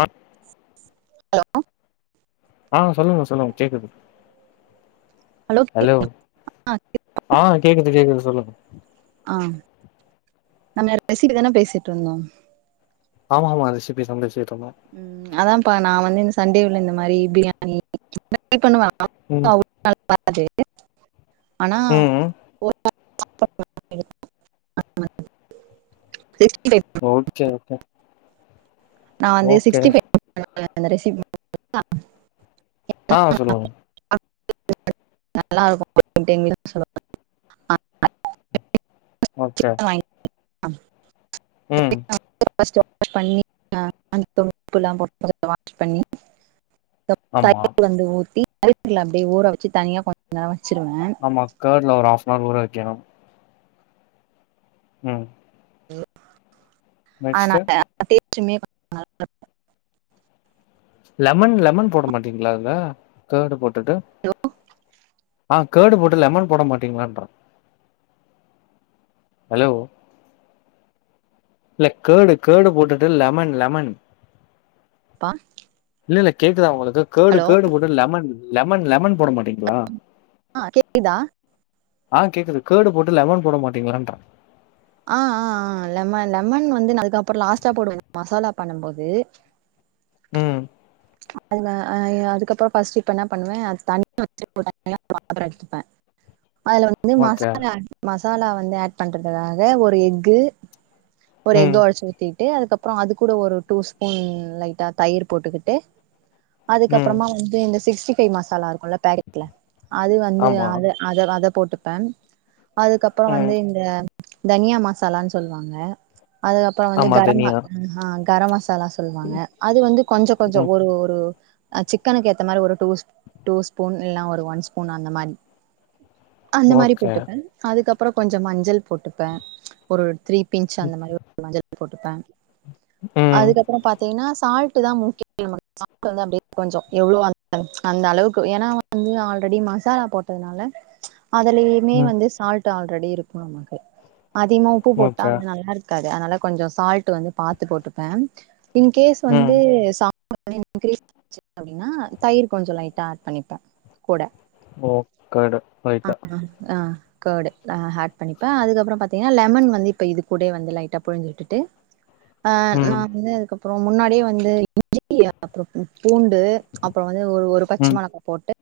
ஆஹ [unintelligible] ஆ சொல்லுங்க சொல்லுங்க கேக்குது ஹலோ ஆ கேக்குது கேக்குது சொல்லுங் ஆ நம்ம ரெசிபி தானே பேசிட் இருந்தோ ஆமா ஆமா ரெசிப்பிஸ் வந்துச்சு ம் அதா பா நா வந்து இந்த சண்டே உள்ள இந்த மாரி பிரியாணி [inaudible] பண்ணுவா ம் [inaudible] ஆனா ம் ஒரு [inaudible] [inaudible] ஓகே ஓகே நா வந்து ஓகே சிக்ஸ்டி [inaudible] அந்த ரெசிபி [inaudible] ஆ சொல்லுங்க மேம் நல்லா இருக்கு [inaudible] ஓகே அம் ம் [inaudible] வாஷ் பண்ணி ஆமா [inaudible] வந்து ஊத்தி [inaudible] அப்படிய ஊற வச்ச தனியா கொஞ்ச [inaudible] ஆமா கேர்டு ஒரு ஆஃப் நாள் ஊற வைக்கணு ம் ம் நெக்ஸ்ட் அதனால தே ற்றுமே [inaudible] லெமன் லெமன் போட மாட்டீங்களா அதுல கேர்டு போட் த்துடு ஆ கேர்டு போட்டு லெமன் போட மாட்டீங்களான்றா ஹலோ இல்ல கேர்டு கேர்டு போட்டுட்டு லெமன் லெமன் பா இல்ல இல்ல கேக்குதா உளுக் கேர்டு கேர்டு போட்டு லெமன் லெமன் லெமன் போட மாட்டீங்களா அக் அ கேக்குதுதா ஆ கேக்குது கேடு போட்டு லெமன் போட மாட்டீங்களன்றா அ அ அ லெமன் லெமன் வந்து அதுக்குப்பறம் லாஸ்ட்டா போடு மசாலா பண்ணுபோது ம் அதுல அ அதுக்கப்புறம் ஃபர்ஸ்ட் இப்ப என்ன பண்ணுவே அது தண்ணிய [unintelligible] எடுத்துப்பே அதுல வந்து ஓகே மசாலா [unintelligible] மசாலா வந்து ஆட் பண்றதுக்காக ஒரு எக்கு ஒரு ம் எஃக்க ஒடச்சி ஊத்தி ட்ரு அதுக்கப்பறம் அது கூட ஒரு டூ ஸ்பூன் லைட்டா தயிர் போட்டுக்கிட் ட்டு ம் அதுக்கப்பறமா வந்து இந்த சிக்ஸ்டி பே மசாலா இருக்கும்ல பேக்கெட்ல அது வந்து ஆமா அத அத அதப் போட்டுப்பே அதுக்கப்பறம் ம் வந்து இந்த தனியா மசாலான் சொல்லுவாங்க அதுக்கப்பறம் வந்து ஆமா கரம் அ தனியா கரம் மசாலா சொல்லுவாங்க அது வந்து கொஞ்ச கொஞ்ச ம் ஒரு ஒரு அ சிக்கனுக்கு ஏத்த மாரி ஒரு டூஸ் டூ ஸ்பூன் இல்லனா ஒரு ஒன் ஸ்பூன் அந்த மாரி அந்த மாரி ஓகே போட்டுப்பே அதுக்கப் அப்பறம் கொஞ்ச மஞ்சள் போட்டுப்பே ஒரு த்ரீப் பிஞ்ச் அந்த மாரி ஒரு மஞ்சள் போட்டு தாங் ம் அதுக்கப்பற பாத்தீங்கனா சால்ட் [unintelligible] வந்து அப்டிய கொஞ்ச எவ்ளவு அ அந்த அளவுக்கு ஏன்னா வந்து ஆல்ரெடி மசாலா போட்டதுனால அதலயுமே ம் வந்து சால்ட் ட்டு ஆல்ரெடி இருக்கு நமக்கு அதிகமா உப்பு போட்டா ஓகே அது நல்லாருக்காது அதனால கொஞ்ச சால்ட் வந்து பாத்து போட்டுப்பே இன்கேஸ் ம் வந்து ச [unintelligible] அப்பிடின்னா தயிர் கொஞ்சோ லைட்டா ஆட் பண்ணிப்பே கூட ஓ கர்டு ரைட்டா ஆ க்கடு ஆட் பண்ணிப்பே அதுக்கப்புறோ பாத்தீங்கன்னா லெமன் வந்து இப்ப இது கூடயே வந்து லைட்டா புழிஞ்சிட்டுட்டு ஆ நா ம் வந்து அதுக்கு அப் அப்புறோ முன்னாடியே வந்து இஞ்சிடி [unintelligible] பூண்டு அப்புறோ வந்து ஒரு ஒரு பச்ச ம் மிளகா போட்டு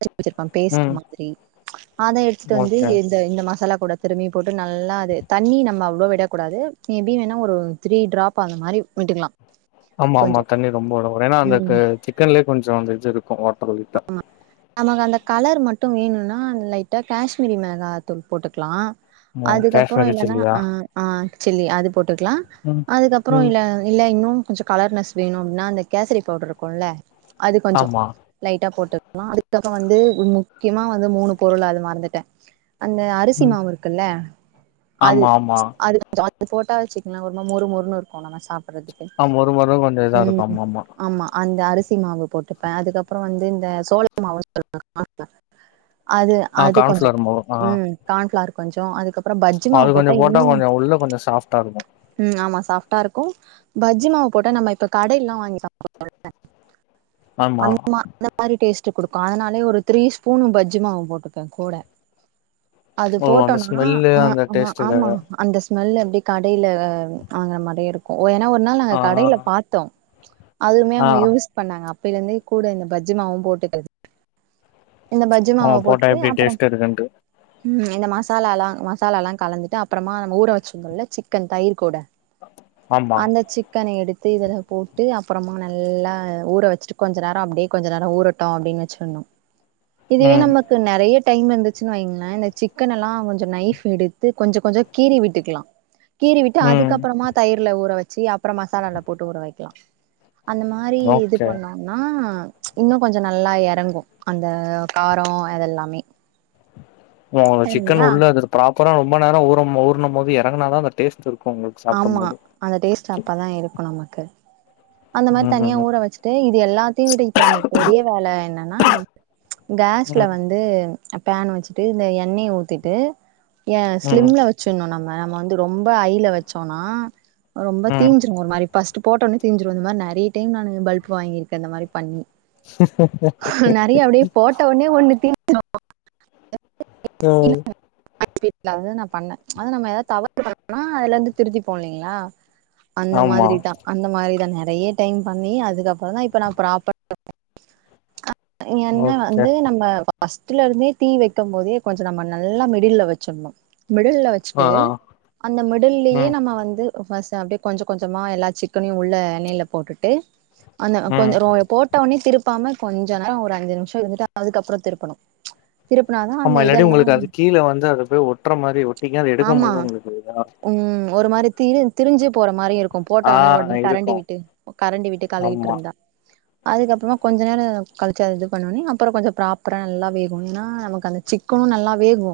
[unintelligible] வச்சிருப்பா ம் பேஸ்டுமா த்திரி அதா எடுத்துட்டு வந்து ஓகே இந்தஇந்த மசாலா கூட திரும்பி போட்டு நல்லா அது தண்ணி நம்ம அவ்ளோ விடக்கூடாது மேபி வேணா ஒரு த்ரீட்ராப் அந்த மாரி விட்டுக்கலா ஆமா கொஞ்சோ ஆமா தண்ணி ரொம்ப உடரு ஏன்னா அந்த ம் க சிக்கன்லே கொஞ்சோ திஞ்சிருக்கு ஓட்டலிட்டா நமக்கு அந்த கலர் மட்டு வேணுன்னா லைட்டா கேஷ்சிரிமிளகாதூள் போட்டுக்கலா ம் அதுக்கப்புறோ காஷ்மீரி இல்லன்னா சில்லியா அ அ சில்லி அது போட்டுக்கலா ம் அதுக்கப்புறோ ம் இல இல்ல இன்னு கொஞ்சோ கலர்னஸ் வேணு அப்பின்னா அந்த கேசரி படவுரு இருக்குல்ல அது கொஞ்சோ ஆமா லைட்டா போட்டுக்கலா அதுக்கப்புற வந்து முக்கியமாவந்து மூணு பொருள் அது மறந்துட்டே அந்த அரிசி ம் மாவுருக்குல்ல அது ஆமா ஆமா அது கொஞ்சோ இது போட்டா வச்சுக்கலா ஒரும மொறு மொறுன்னு இருக்கு நம்ம சாப்ப ஆ மொறு மொறு கொஞ்ச இதா இருக்கு ஆமா ஆமா அந்த அரிசிமாவு போட்டுப்பே அதுக்கப் புறோ வந்து இந்த சோழ மாவு சொல்லாங்க கான்ஃபிலார் அது ஆ அது கொஞ்சோ கார்ன்ஃப்ளவர் மொறு ஆ ம் கான்ஃபிளார் கொஞ்சோ அது அது கொஞ்சோ போட்டா கொஞ்சோ உள்ள கொஞ்சோ சாஃப்டா இருக்கு ம் ஆமா சாஃப்டா இருக்கு பஜ்ஜி மாவு போட்ட நம்ம இப்ப கடையல்லா வாங்கி சாப்புடுவோல்லா ஆமா அந்த மாரி டேஸ்ட் குடுக்கு அதனாலே ஒரு த்ரீ ஸ்பூனுும் பஜ்ஜு மாவு போட்டுப்பே கூட அது ஓ அந்த போட்டோனா ஸ்மெல்லு அந்த அ ஆமா டேஸ்ட்டுக்காக அந்த ஸ்மெல்லு அப்டி கடையில வாங்கற மாரியே இருக்கு ஓ ஏன்னா ஒரு நாள் நாங்க கடையில ஆ பாத்தோ அதுமே ஆ அவுங்க யூஸ் பண்ணாங்க பிலந்து கூட இந்த பஜ்ஜி மாவும் போட்டுக்க இந்த பஜ்ஜு மாவ ஆமா போட்டா போட்டுட்டு எப்டி அப்பறம் டேஸ்ட் இருக்குன்ட்டு உ இந்த மாச மசாலலா மசாலாலா கலந்துட்டு அப்பறமா நம் ஊற வச்சுருந்தோல சிக்கன் தயிர் கூட ஆமா அந்த சிக்கன எடுத் இத இதுல போட்டு அப்பறமா நல்லா ஊற வச்சுட்டு கொஞ்ச நேர அப்டியே கொஞ்ச நேரம் ஊறட்டும் அப்டின்னு வச்சுருன்னு இதுவே ம் நமக்கு நெறையா டைம் இருந்துச்சு வைங்களே இந்த சிக்கன் எல்லா கொஞ்ச நைப் எடுத்து கொஞ்ச கொஞ்ச கீறி விட்டுக்கலா கீறி விட்டு ம் அதுக்கப்பறமா தயிர்ல ஊற வச்சு அப்பறம் மசாலால போட்டு ஊற வைக்கலா அந்த மாரி இது ஓகே பண்ணோம்னா இன்னு கொஞ்ச நல்லா எறங்கு அந்த கார அதெல்லாமே ஒ சிக்கன் சரிங்களா உள்ள ப்ராப் அப்பறம் ரொம்ப நேர ஊறும் போது எறங்கனா தா அந்த டேஸ்ட் இருக்கு உங்களுக்கு சாப்டும் ஆமா போது அந்த டேஸ்ட் அப்பதா இருக்கு நமக்கு அந்த மாரி ம் தனியா ம் ஊற வச்சுட்டு இது எல்லாத்தையு விட்டு இப்ப நமக்கு பெரிய வேல என்னன்னா அம் கேஸ்ல ம் வந்து பேன் வச்சுட்டு இந்த எண்ணெய ஊ திட்டு ஏ ம் ஸ்லிம்ல வச்சிருணு நம் நம்ம வந்து ரொம்ப ஐல வச்சோம்னா ரொம்ப ம் தீஞ்சுரும் ஒரு மாரி பஸ்ட் போட்ட உனே செஞ்சிரு அந்த மாரி நெறைய டைம் நா பல்ப் வாங்கிருக்கே இந்த மாரி பண்ணி நெறைய அப்டியே போட்ட உனே ஒண்ணு தின் [unintelligible] உம் நா பண்ணே அது நம்ம ஏதாவது தவறு பண்ணனா அதுல இருந்து திருத்தி போ இல்லைங்ளா அந்த ஆமா மாதிரி தா அந்த மாரி நெறய டைம் பண்ணி அதுக்கப்றோ தா இப்ப நா ப்ராப்ரா என்ன ஓகே வந்து நம்ம பஸ்ட்ல இருந்தே தீ வைக்கு போதே கொஞ்சோ நம்ம நல்லா மிடில்ல வச்சிடணு மிடில்ல ஆ வச்சுட்டு ஆ அந்த மிடில்லயே ம் நம்ம வந்து அப்டியே கொஞ்சோ கொஞ்சோமா எல்லா சிக்கனையு உள்ள எண்ணயில போட்டுட்டு அந்த ம் கொஞ்சோ போட்ட ஒனே திருப்பாம கொஞ்ச நேரோ ஒரு அஞ்சு நிமிஷோ இருந்துட்டு அதுக்கப்றோ திருப்பணு திருப்புனாதா அந்த ஆமா இல்லாட்டி இதெல்லா உங்களுக்கு அது கீழ வந்து அது போய் ஒட்டுற மாரி ஒட்டிக்கு அது எடுக்கும் ஆமா போது உங்களுக்கு உம் ஒரு மாரி தி திரிஞ்சு போற மாரி இருக்கு போட்ட ஆ ஒடனே ஒடனே கரண்டி இருக்கு விட்டு கரண்டி விட்டு கழரிட்டு ஆமா இருந்தா அதுக்கப்றமா கொஞ்ச நேரோ கழுச்சு அத இது பண்ண ஒனே அப்றோ கொஞ்சோ ப்ராப்பராக நல்லா வேகனும்னா நமக்கு அந்த சிக்கனு நல்லா வேகு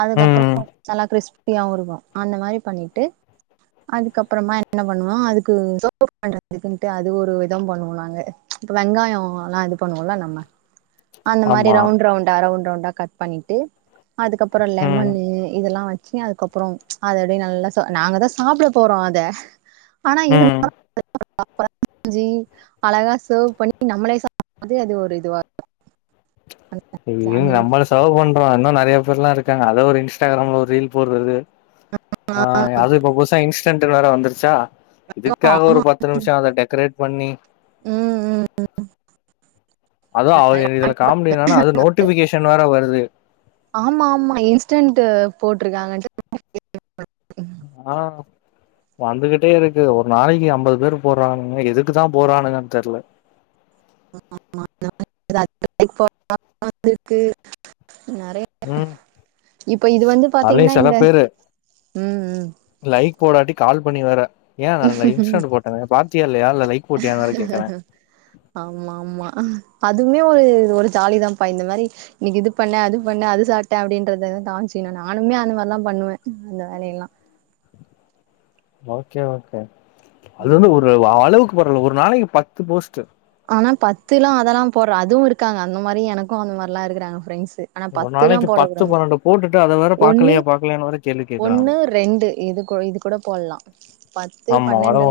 அதுக்கப்றோ ம் நல்லா கிறிஷ்ப் பிரியாவு இருக்கு அந்த மாரி பண்ணிட்டு அதுக்கப்றமா என்ன பண்ணுவோ அதுக்கு பண்றதுக்குன்ட்டு அது ஒரு விதம் பண்ணுவோம் நாங்க இப்ப வெங்காயோ எல்லா இது பண்ணுவோல நம்ம அந்த மாதிரி ஆமா ரவுண்டு ரவுண்டா ரவுண்டு ரவுண்டா கட் பண்ணிட்டு அதுக்கப்றோ ம் லெமன் இதெல்லா வச் அதுக்கப்புறோ அத அப்டியே நல்லா நாங்கதா சாப்ட போறோ அத ஆனா இரு ம் அப்றோ சென்ஞ்சு அழகா சர்வ் பண்ணி நம்மளே சாப்பிடும்போது அது ஒரு இதுவாக இருக்கு ஏங்க அந்த மாதிரி. நம்மள சவ் பண் அப்றோ இன்னு நெறய பேர்லா இருக்காங்க அத ஒரு இன்ஸ்டாகிராம்ல ஒரு ரீல் போடுறது ஆ அது இப்ப புதுசா இன்ஸ்டன்ட் வேற வந்துருச்சா இதுக்காக ஆமா ஒரு பத்து நிமிஷோ அத டெக்கரேட் பண்ணி ம் ம் அது அவ் இதுல காமடி என்னனா அது நோட்டிபிகேஷன் வேர வருது ஆமா ஆமா இன்ஸ்டன்டு போட்ருக்காங்கன்ட்டு ஆ வந்துகிட்டே இருக்கு ஒரு நாளைக்கு ஐம்பது பேர் போறானுங்க எதுக்கு தா போறானுங்கன் தெர்ல [unintelligible] நெறைய ம் இப்ப இது வந்து பாத்தீங்கன்னா அதுலயு சில இந்த பேரு ம் லைக் போடாட்டி கால் பண்ணி வேர இல்லையா இல்ல லைக் போட்டியான்னு வேற கேக்குறே ஆமா ஆமா அதுமே ஒரு ஒரு ஜாலிதாப்பா இந்த மாரி இன்னிக்கு இது பண்ண அது பண்ண அது சாப்பிட்டே அப்பிடின்றத தாச்சுன்னா நானுமே அந்த மாரில்லா பண்ணுவே அந்த வேலையெல்லா ஓகே ஓகே அது வந்து ஒரு அளவுக்கு போறல்ல ஒரு நாளைக்கு பத்து போஸ்ட் ஆனா பத்துல்லா அதெல்லா போடறா அதுவு இருக்காங்க அந்த மாரி எனக்கு அந்த மாரிலா இருக்கறாங்க ஃப்ரெண்ட்ஸ் ஆனா ஒரு பத்துல்லா நாளைக்கு பத்து போடக்கூடாது பன்னெண்டு போட்டுட்டு அத வேற ஒன்னு பாக்கலையா பாக்கலையான்னு வேற கேள்வி கேக்குறாங்க ஒன்னு ரெண்டு இது கூ இது கூட போலா ஆமா வரவ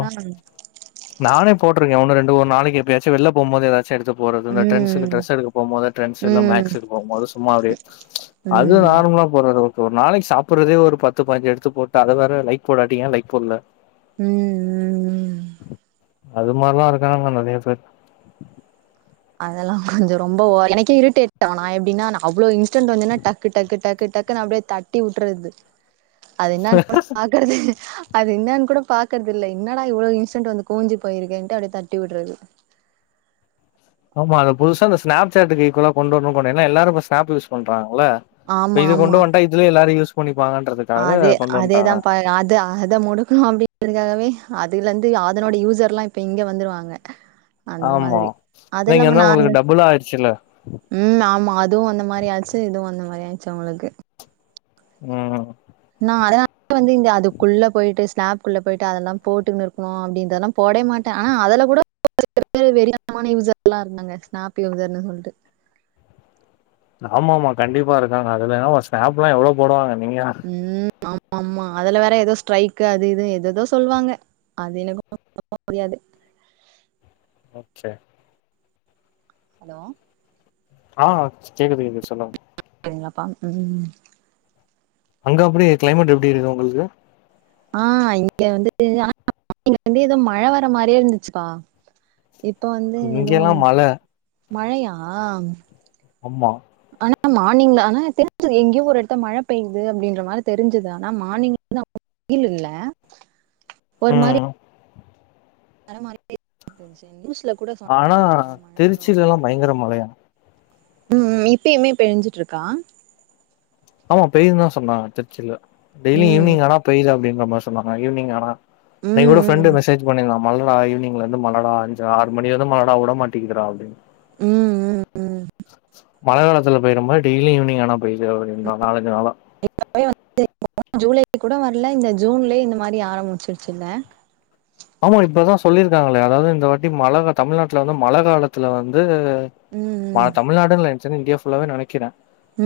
நானே போட்டிருக்கே ஒண்ணு ரெண் ஒரு நாளைக்கு எப்பாயாச்சு வெள்ள போம்போது எதாச்சு ச்சி எடுத்து போறது இந்த ட்ரெண்ட்ஸு ம் டிரஸ் எடுக்க போம்போது ம் ட்ரெண்ட்ஸ் எல்லா ம் மேக்ஸ்டு போ போது சும்மா அப்பிடியே அது ம் நார்மலா போறது ஒ ஒரு நாளைக்கு சாப்புறதே ஒரு பத்து பாஞ்சி எடுத்து போட்டு அத வேற லைக் போடாட்டீ ஏ லைக் போல ம் ம் ம் அது மாரிலா இருக்கானாங்க நெறைய பேர் அதெல்லா கொஞ்சோ ரொம்ப ஒ எனக்கே இரிட்டேட் ஆ நா எப்பிடின்னா அவ்ளோ இன்ஸ்டன்ட் வந்துன்னா டக்கு டக்கு டக்கு டக்கு நான அப்பிடியே தட்டி வுட்டறது அது என்னன்னு கூட பாக்குறது அது என்னன்னு கூட பாக்குறது இல்ல என்னடா இவ்ளோ இன்ஸ்டன்ட் வந்து குமுஞ்சி போயிருக்கேன்ட்டு அப்பிடியே தட்டிவுடுறது ஆமா அது புதுசா இந்த ஸ்நாப் சாட்டு இக்குவல்லா கொண்டு வணு போனு எல்லாரு ஸ்னாப் யூஸ் பண் ண்றாங்க ல்ல இப்ப ஆமா இது கொண்டு ஆமா வண்ட்டா இதுல எல்லாரு யூஸ் பண்ணிப்பாங்கன்றதுக்காக அதே கொண்டு அதேதா வந்ட்டாங்க பா அது அது முடுக்கணு அப்பிடிங்கதுக்காகவே துல இந்து அதனோட யூசர்ல்லா இப்ப இங்க வந்துருவாங்க அந்த ஆமா மாதிரி அது நீங்க இல்லாம வந்து நா அந்த உங்களுக்கு டபுளா ஆயிடுச்சுல்ல ம் ஆமா அதுவு அந்த மாரியாச்சு இதுவு அந்த மாரி ச் அவுளுக்கு ம் நா அதனால வந்து இந்த அதுக்குள்ள போயிட்டு ஸ்னாப்க்குள்ள போயிட்டு அதெல்லா போட்டுட்டு இருக்கணு அப்பிடின்தெல்லா போடவே மாட்டே ஆனா அதுல கூட [unintelligible] வெறித்தனமான யூசர்ல்லா இருந்தாங்க ஸ்னாப் யூசர்னு சொல்ட்டு ஆமா ஆமா கண்டிப்பா இருக்காங்க அதுயு ஸ்னாப்ல்லா எவ்ளோ போடுவாங்க நீயா ம் ஆமா ஆமா அதுல வேற ஏதோ ஸ்ட்ரைக்கு அது இது ஏததோ சொல்லுவாங்க அது எனமோ நம்ப முடியாது பச்ச ஹலோ ஆ கேக்குது கேக்குது சொல்லுங் சரிங்ளாப்பா ம் அங்க எப்டி கிளைமேட் எப்டி இருக்கு உங்களுக்கு ஆ இங்க வந்துட்டு ஆனா இங்க வந்து ஏதோ மழை வர மாரியே இருந்துச்சு பா இப்ப வந்து எதோ இங்கெல்லா வந்து மழ மழையா அம்மா ஆனா மார்னிங்ல ஆனா தெரிஞ்சுது எங்கேயோ ஒரு எடத்துல மழ பெயுது அப்டின்ற மாரி தெரிஞ்சுது ஆனா மார்னிங்ல வெயில் இல்ல ம் தடம் மாரி கிட்டே [unintelligible] நியூஸ் ஆனா திருச்சி எல்லா பயங்கிர மழையா ம் இப்பயுமே பேஞ்சுட்டு இருக்கா ஆமா பேயுந்தான் சொன்னாங்க திருச்சில டெய்லி ம் ஈவ்னிங் ஆன பெய்து அப்டின்னு ரொம்ப சொன்ன மாரி ஈவ்னிங் ஆனா இன்னை ம் கூட ஃப்ரெண்டு ம் மசேஜ் பண்ணிருந்தாம் மழடா ஈவ்னிங்லேந்து மழடா அஞ்சு ஆறு மணில இருந்து மழடா உட மாட்டிக்கிது டா அப்டின்னு ம் ம் ம் மழ காலத்துல பேயிர மாரி டெய்லி ஈவ்னிங் ஆனா பெய்து நாள் அஞ்சு நாளா ப்ப கூட வரல இந்த ஜூன்லயே இந்த மாரி ஆரமுச்சுருச்சுல்ல ஆமா இப்பதா சொல்லிருக்காங்ளே அதாவுது இந்த வாட்டி மழ தமிழ்நாட்டுல வந்து மழ காலத்துல வந்து ம் தமிழ்நாடுன்ல சின் இன்டியா புல்லாவே நினைக்கிறே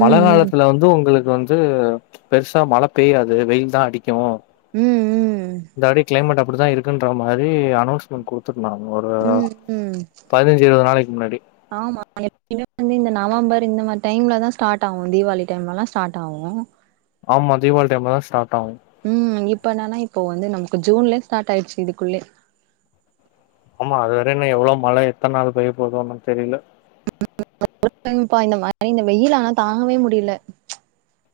மழ ம் ம் காலத்துல வந்து உங்களுக் இது வந்து பெருசா மழ பெய்யாது வெயில் தா அடிக் கும் ம் ம் இந்தவாட்டி கிளைமேட் இப்டிதா இருக் இருக்குன்ற மாரி அலோன்ஸ்மெண்ட் குடுத்து நாங்க ஒரு ம் ம் பதினஞ்சு இருவது நாளைக்கு முன்னாடி ஆமா எப்ப வந்து இந்த நவம்பர் இந்த மாரி டைம்ல தா ஸ்டாட் ஆவும் தீபாவளி டைம்லதா ஸ்டாட் ஆவு ஆமா தீபாவளி டைம்ல தா ஸ்டாட் ஆவு ம் இப்ப என்னானா இப்போ வந்து நமக்கு ஜூன்லயே ஸ்டாட் ஆயிருச்சு இதுக்குள்ளே ஆமா அதுவரையிலு இன்னு எவ்ளோ மழ எத்தன நாள் பேய போதோன்னு தெரில ப்பா இந்த மாரி இந்த வெயில் ஆனா தாங்கவே முடில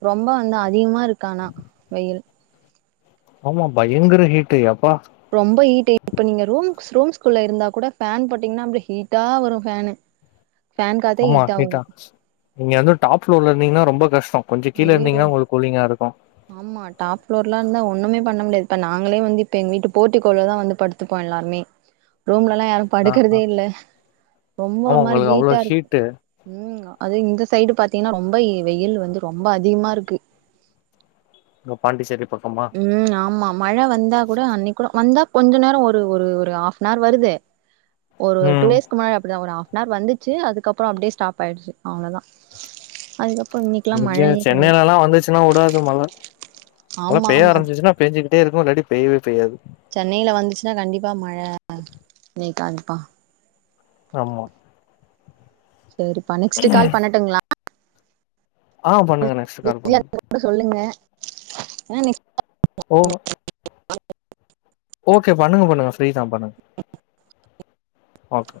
ரொம்ப வந்து அதிகமா இருக்க ஆனா வெயில் ஆமா பயங்கர ஹீட்டு அப் ரொம்ப ஈட் இப்ப நீங்க ரூம் ஸ்ரூம்ஸ்குல்ல இருந்தா கூட பேன் போட்டீங்கன்னா அப்டி ஹீட்டா வரு பேனு ஆமா ஹீட்டா நீங்க வந்து டாப் ப்லோர்ல இருந்தீங்கன்னா ரொம்ப கஷ்ட கொஞ்ச கீழ ஐயயோ இருந்தீங்கனா உங்களுக்கு கூலிங்கா இருக்கு ஆமா டாப் ப்ளோர்லா இருந்தா ஒண்ணுமே பண்ண முடியாது இப்ப நாங்களே வந்து இப்ப எங்க வீட்டு போர்ட்டிக்கோள்ளதா வந்து படுத்துப்போ எல்லாருமே ரூம்லலா யாரு ஆ படுக்கிறதே ஆ இல்ல ரொம்ப ஆமா ஒரு மாரி உங்களுக்கு அவ்ளோ ஹீட்டா இருக்கு ஹீட்டு ம் அது இந்த சைடு பாத்தீங்கன்னா ரொம்ப வெயில் வந்து ரொம்ப அதிகமா இருக்கு பாண்டிச்சேரிப் ம் ஆமா மழ வந்தா கூட அன்னைக் கூட வந்தாப் கொஞ்ச நேர ஒரு ஒரு ஹாஃப்னவர் வருதே ஒரு டூ ம் இயர்ஸ்கு முன்னாடி அப்டிதா ஒரு ஆஃப் ஆனார் வந்துச்சு அதுக்கப்பறம் அப்டியே ஸ்டாப் ஆயிருச்சு அவ்வளதா அதுக்கப் இங்க சென்னையிலல எல்லா வந்துச்சுன்னா விடாது மழ ஆமா பேய ஆமா ஆம்பிச்சா பேஞ்சிக்கிட்டே இருக்கும் இல்லாடி பேய்யவே பேய்யாது சென்னையில வந்துச்சுன்னா ப்பா ஆமா சேரிப்பா நெக்ஸ்ட் கால் பண்ணட்டுங்களா ஆ பண்ணுங்க நெக்ஸ்ட் கால் பிரிய பண்ணுங்க இருந்தா கூட சொல்லுங்க ஆ நெக்ஸ்ட் ஒ அ ஓகே பண்ணுங்க பண்ணுங்க ஃப்ரீதா பண்ணுங்க ஓகே